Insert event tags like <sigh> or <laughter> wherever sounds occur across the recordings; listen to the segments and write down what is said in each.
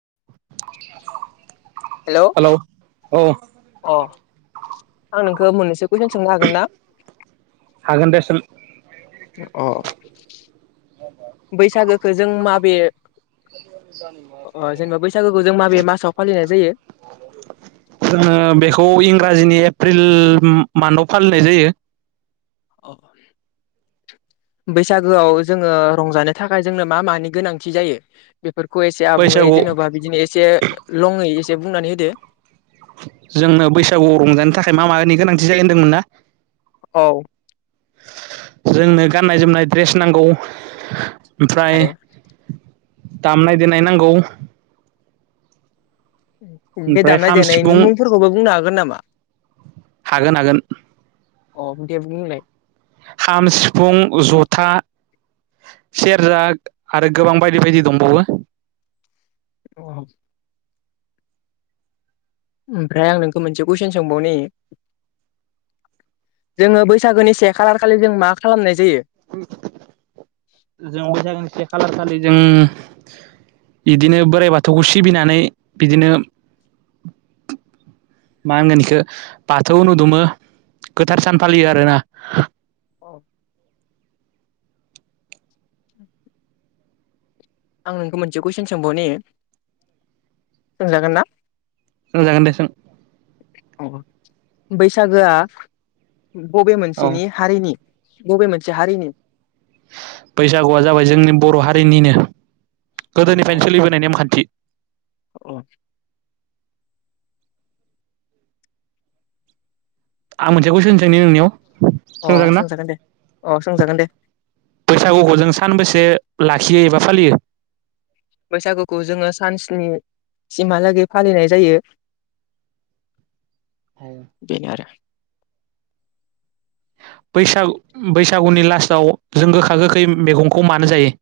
<inaudible> हेल' अ हेलौ औ आं नों <unintelligible> मोनैसो कुइसन सोंनो हागोन ना? हागोन दे सों। अ बैसागोखो जों माबे अ जेनेबा बैसागुखो जों माबे मासाव फालिनाय <unintelligible> जोङो बेखौ इंराजिनि एप्रिल मानदआव फालिनाय जायो। <inaudible> बैसागोआव जोङो रंजानो थाखाय जोंनो मा मानि गोनांथि जायो । <unintelligible> <unintelligible> एसे आबुङै बैसागु जेन'बा बिदिनो एसे लङै एसे बुंनानै होदो जोंनो बैसागुआव रंजानो थाखाय मा मानि गोनांथि जायो होनदोंमोन ना? औ जोंनो गाननाय जोमनाय द्रेस नांगौ। ओमफ्राय आरो दामनाय देनाय नांगौ। बे ओमफ्राय दामनाय खाम देनायनि सिफुं मुंफोरखौबो बुंनो हागोन नामा? हागोन हागोन अ <unintelligible> खाम सिफुं जथा सेरजा आरो गोबां बायदि बायदि दंबावो <inaudible> ओमफ्राय आं नोखो मोनसे कुइसन सोंबावनि जोङो बैसागोनि से खालार खालि जों मा खालामनाय जायो <inaudible> खालारखालि जों बिदिनो बोराइ बाथौखौ सिबिनानै बिदिनो <inaudible> मा होनगोन एखो बाथौ <unintelligible> गोथार सान फालियो आरो ना। <inaudible> <inaudible> आं नोंखो मोनसे कुइसन सोंबावनि सोंजागोन ना? <unintelligible> जागोन दे सों। बैसागोआ बबे औ मोनसेनि हारिनि बबे मोनसे हारिनि? बैसागुआ जाबाय जोंनि बर' हारिनिनो अ गोदोनिफ्रायनो सोलिबोनाय नेमखान्थि। अ। आं मोनसे कुइसनसैनि नोंनियाव। अ सोंजागोना सोंजागोन दे अ सोंजागोन दे बैसागुखौ जों सानबेसे ला खियो एबा फालियो। बैसागुखौ जोङो सानन्सि सिमहालागै फालिनाय जायो। बेनो आरो। बैसागु बैसागुनि लास्टाव जों गोखा गोखै मैगंखौ मानो जायो।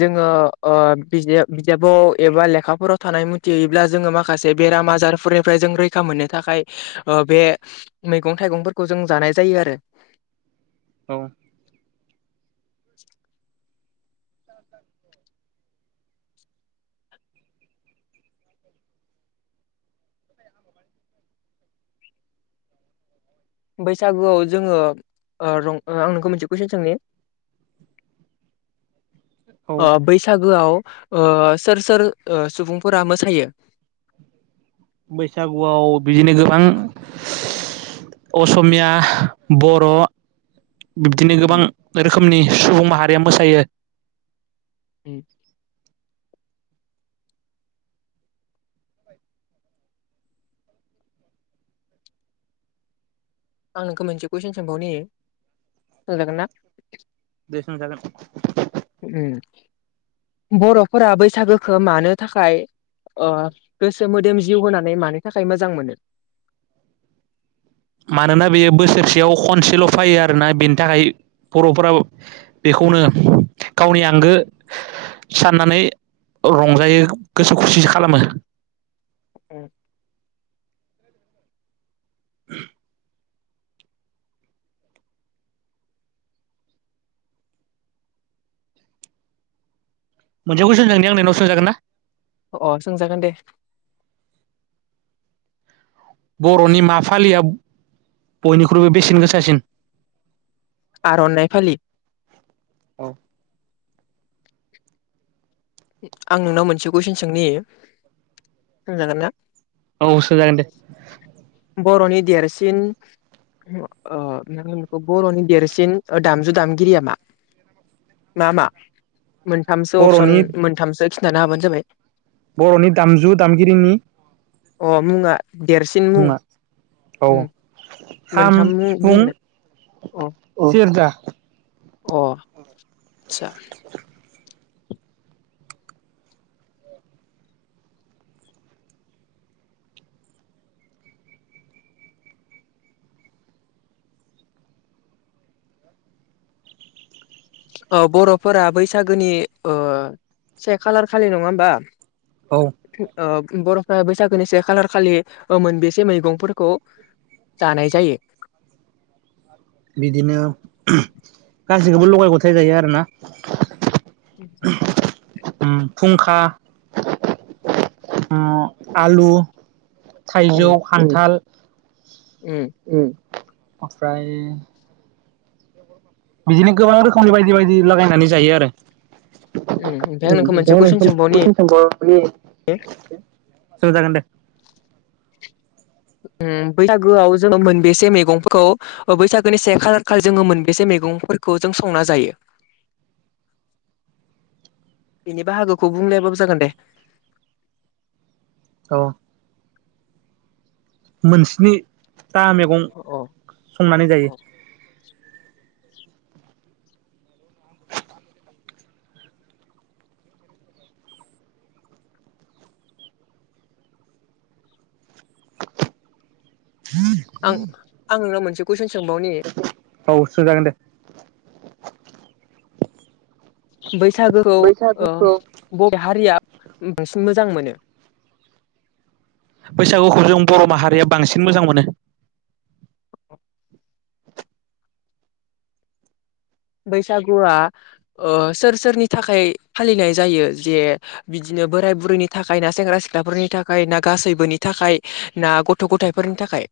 जोङो ओ बिजाब बिजाबाव एबा लेखाफोराव थानाय मतेहैब्ला जोङो माखासे बेराम आजारफोरनिफ्राय जों रैखा मोनो। मोननो थाखाय बे मैगं थाइगंफोरखौ जों जानाय जायो आरो। औ। बैसागुआव जोङो रं आं नोंखौ मिथि कुइसन सोंनि बैसागोआव सोर सोर सुबुंफोरा मोसायो बैसागुआव बिदिनो गोबां असमिया बर' बिब्दिनो गोबां उम रोखोमनि सुबुं माहारिया मोसायो उम आं नोंखौ मोनसे कुइसन सोंबावनि सोंजागोन ना दे सोंजागोन बर'फोरा बैसागोखौ मानो थाखाय अ गोसो मोदोम जिउ होनानै मानि थाखाय मोजां मोनो मानोना बेयो बोसोरसेयाव खनसेल' फैयो आरोना बेनि थाखाय बर'फोरा बेखौनो गावनि आंगो साननानै रंजायो गोसो खुसि खालामो औ मोनसेखौ सोंनि आं नोंनाव सोंजागोन ना अ सोंजागोन दे बर'नि मा फालिया बयनिख्रुइबो बेसेन गोसासिन आरनाय फलि आं नोंनाव मोनसे कुइसन सोंनि सोंजागोन ना औ सोंजागोन दे बर'नि देरसिन नों बेखौ बर'नि देरसिन दामजु दामगिरिया मा मा मा मोनथामसो अपसन बर'नि मोनथामसो खिन्थानो हाबानो जाबाय बर'नि दामजु दामगिरिनि अ मुङा देरसिन मुं। मुङा औ खाम मोनथाम मुं सिफुं बुंलाय अ जेरजा अ आतचा बर'फोरा बैसागोनि से खालार खालि नङा होमबा औ ओ बर'फ्रा बैसागोनि से खालार खालि मोनबसे मैगंफोरखौ जानाय जायो बिदिनो गाससिखौबो लगाय गथाय जायो आरोना। आ फुुंखा आलु उम थाइजौ खान्थाल उम। ओमफ्राय बिदिनो गोबां रोखोमनि बायदि बायदि लागायनानै जायो आरो उम ओमफ्राय आं नोंखौ मोनसे कुइसन सोंबावनि <unintelligible> सोजागोन दे उम बैसागोआव जोङो मोनबेसे मैगंखौ ओ बैसागोनि से खालार खालि जोङो मोनबेसे मैगं मैगंफोरखौ जों संना जायो बेनि बाहागोखौ बुंलायाबाबो जागोन दे औ मोनस्निथा मैगं अ अ संनानै जायो <inaudible> आं आं नोंनाव मोनसे कुइसन सोंबावनि औ सोंजागोन दे बैसागोखौ ओ बर' हारिया <unintelligible> मोजां मोनो बैसागुखौ जों बर' माहारिया बांसिन मोजां मोनो बैसागुआ ओ सोर सोरनि थाखाय फालिनाय जायो जे बिदिनो बोराय बुरैनि थाखाय ना सेंग्रा सिख्लाफोरनि थाखाय ना गासैबोनि थाखाय ना गथ' गथाइफोरनि थाखाय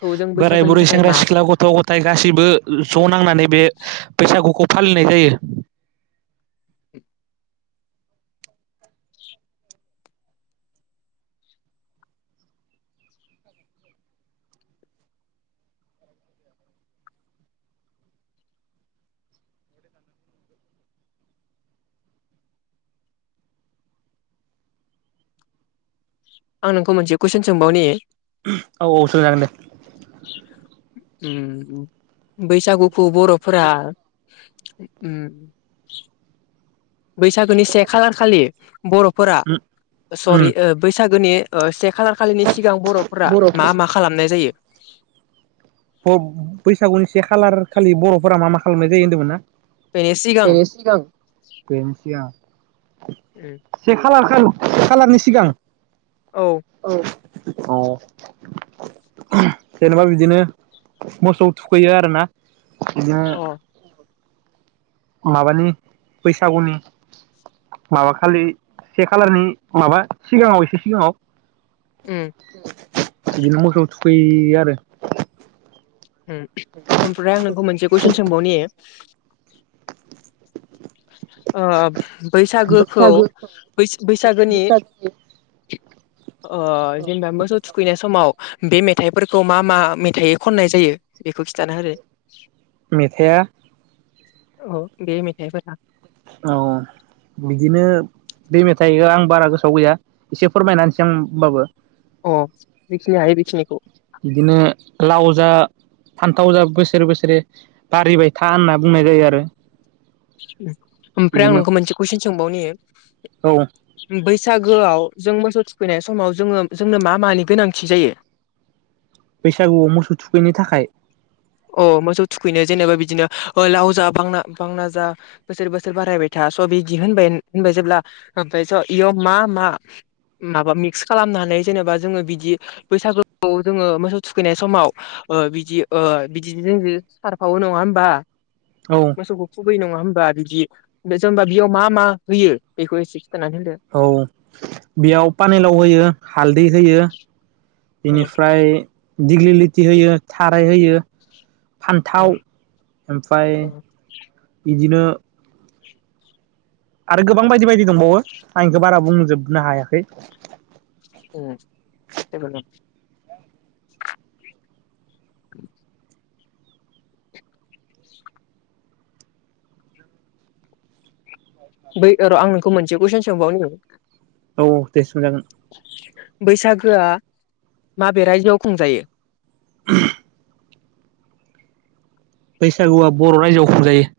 खौ जों बोराय बैसागुनि बुरै थाखाय सेंग्रा मा सिख्ला गथ' गथाय गासैबो ज' नांनानै बे बैसागुखौ फालिनाय जायो आं नोंखौ मोनसे कुइसन सोंबावनि औ औ सों जागोन दे बैसागुखौ बर'फोरा उम बैसागोनि से खालार खालि बर'फोरा उम सरि बैसागोनि ओ से खालार खालिनि सिगां बर'फोरा मा मा खालामनाय जायो बैसागुनि से खालार खालि बर'फोरा मा मा खालामनाय जायो होन्दोंमोन ना बेनो सिगां बेनो सिगां उम से खालार खालारनि सिगां औ औ अ जेनेबा बिदिनो मोसौ थुखैयो आरोना बिदिनो अ माबानि बैसागुनि माबा खालि से खालारनि माबा सिगाङाव एसे सिगाङाव उम बिदिनो मोसौ थुखैयो आरो ओमफ्राय आं नोंखौ मोनसे कुइसन सोंबावनि ओ बैसागोखौ बै-बैसागोनि ओ जेनेबा मोसौ थुखैनाय समाव बे मेथाइफोरखौ मा मा मेथाइै खननाय जायो बेखौ खिन्थाना होदो मेथाइया औ बेे मिथाइफोरा औ बिदिनो बे मेथाइ आं बारा गोसोआव गैया एसे फोरमायनानैसै आं होनबाबो अ जेखिनि हायो जेखिनिखौ बिदिनो लाव जा फान्थाव जा बोसोरै बोसोरे बारिबाय था होनना बुंनाय जायो आरो ओमफ्राय आं बिदिनो नोंखौ मोनसे कुइसन सोंबावनो औ बै बैसागोआव जों मोसौ थुखैनाय समाव जोङो जोंनो मा मानि गोनांथि जायो बैसागुआव मोसौ थुखैनो थाखाय अ मोसौ थुखैनो जेनेबा बिदिनो ओ लाव जा बांना बांना जा बोसोर बोसोर बारायबाय था स' बिदि होनबाय होनबाय जेब्ला ओमफ्राय स' इयाव मा मा माबा मिक्स खालामनानै जेनेबा जोङो बिदि बैसागुखौ जोङो मोसौ थुखैनाय समाव ओ बिदि ओ बिदि जों सारफावो नङा होमबा औ मोसौखौ नङा होमबा बिदि ओमफाय जेनेबा बेयाव मा मा होयो बेखौ एसे खिथानानै होदो औ बेयाव पानिलाव होयो हालदै होयो अ बेनिफ्राय दिग्लिलिथि होयो थाराय होयो अ फान्थाव ओमफ्राय अ बिदिनो आरो गोबां बायदि बायदि दंबावो आं एखौ बारा बुंजोबनो हायाखै उ जेबो <inaudible> बै र' आं नोंखौ मोनसे कुइसन सोंबावनो औ दे सोंजागोन बैसागोआ माबे राइजोआव खुंजायो <inaudible> बैसागुवा बर' रायजोआव खुंजायो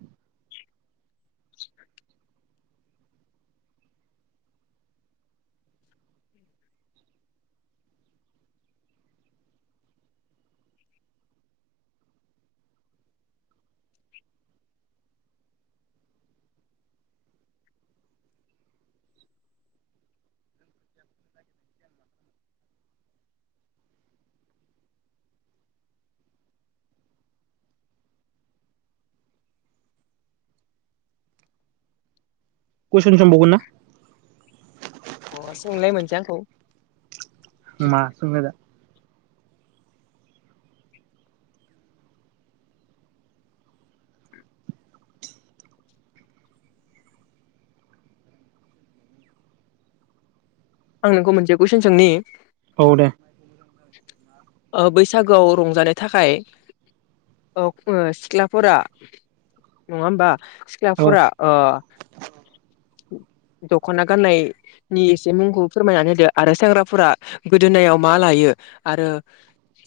कुइसन सोंबावगोन ना अ सोंलाय मोनसै आंखौ मा सोंनो दा आं नोंखौ मोनसे कुइसन सोंनि औ दे बैसागोआव रंजानो थाखाय औ सिख्लाफोरा नङा होमबा औ सिख्लाफोरा ओ दख'ना गाननायनि एसे मुंखौ फोरमायनानै होदो आरो सेंग्राफोरा गोदोनायाव मा लायो आरो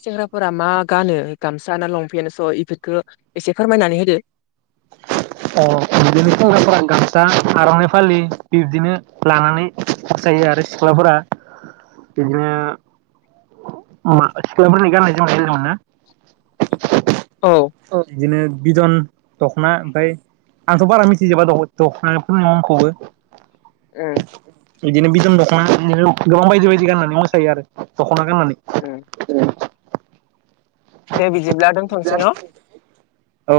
सेंग्राफोरा मा गानो गामसा ना लंपेन्ट स' इफोरफोरखौ एसे फोरमायनानै होदो दा आर'नाइ फालि बिब्दिनो लानानै मोसायो आरो सिख्लाफोरा बिदिनो मा सिख्लाफोरनि गाननाय-जोमनाय होनदोंमोन ना औ बिदिनो बिदन दख'ना ओमफ्राय आंथ' बारा मिथिजोबा द दख'नाफोरनि मुंखौबो ओम बिदिनो बिदन दख'ना बिदिनो गोबां बायदि बायदि गाननानै मोसायो आरो दख'ना उम गाननानै दे बिदिब्ला दोनथ'नोसै न' औ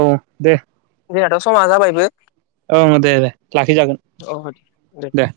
जोंहाथ' समा जाबायबो औ ओ दे दे लाखिजागोन अ दे <inaudible>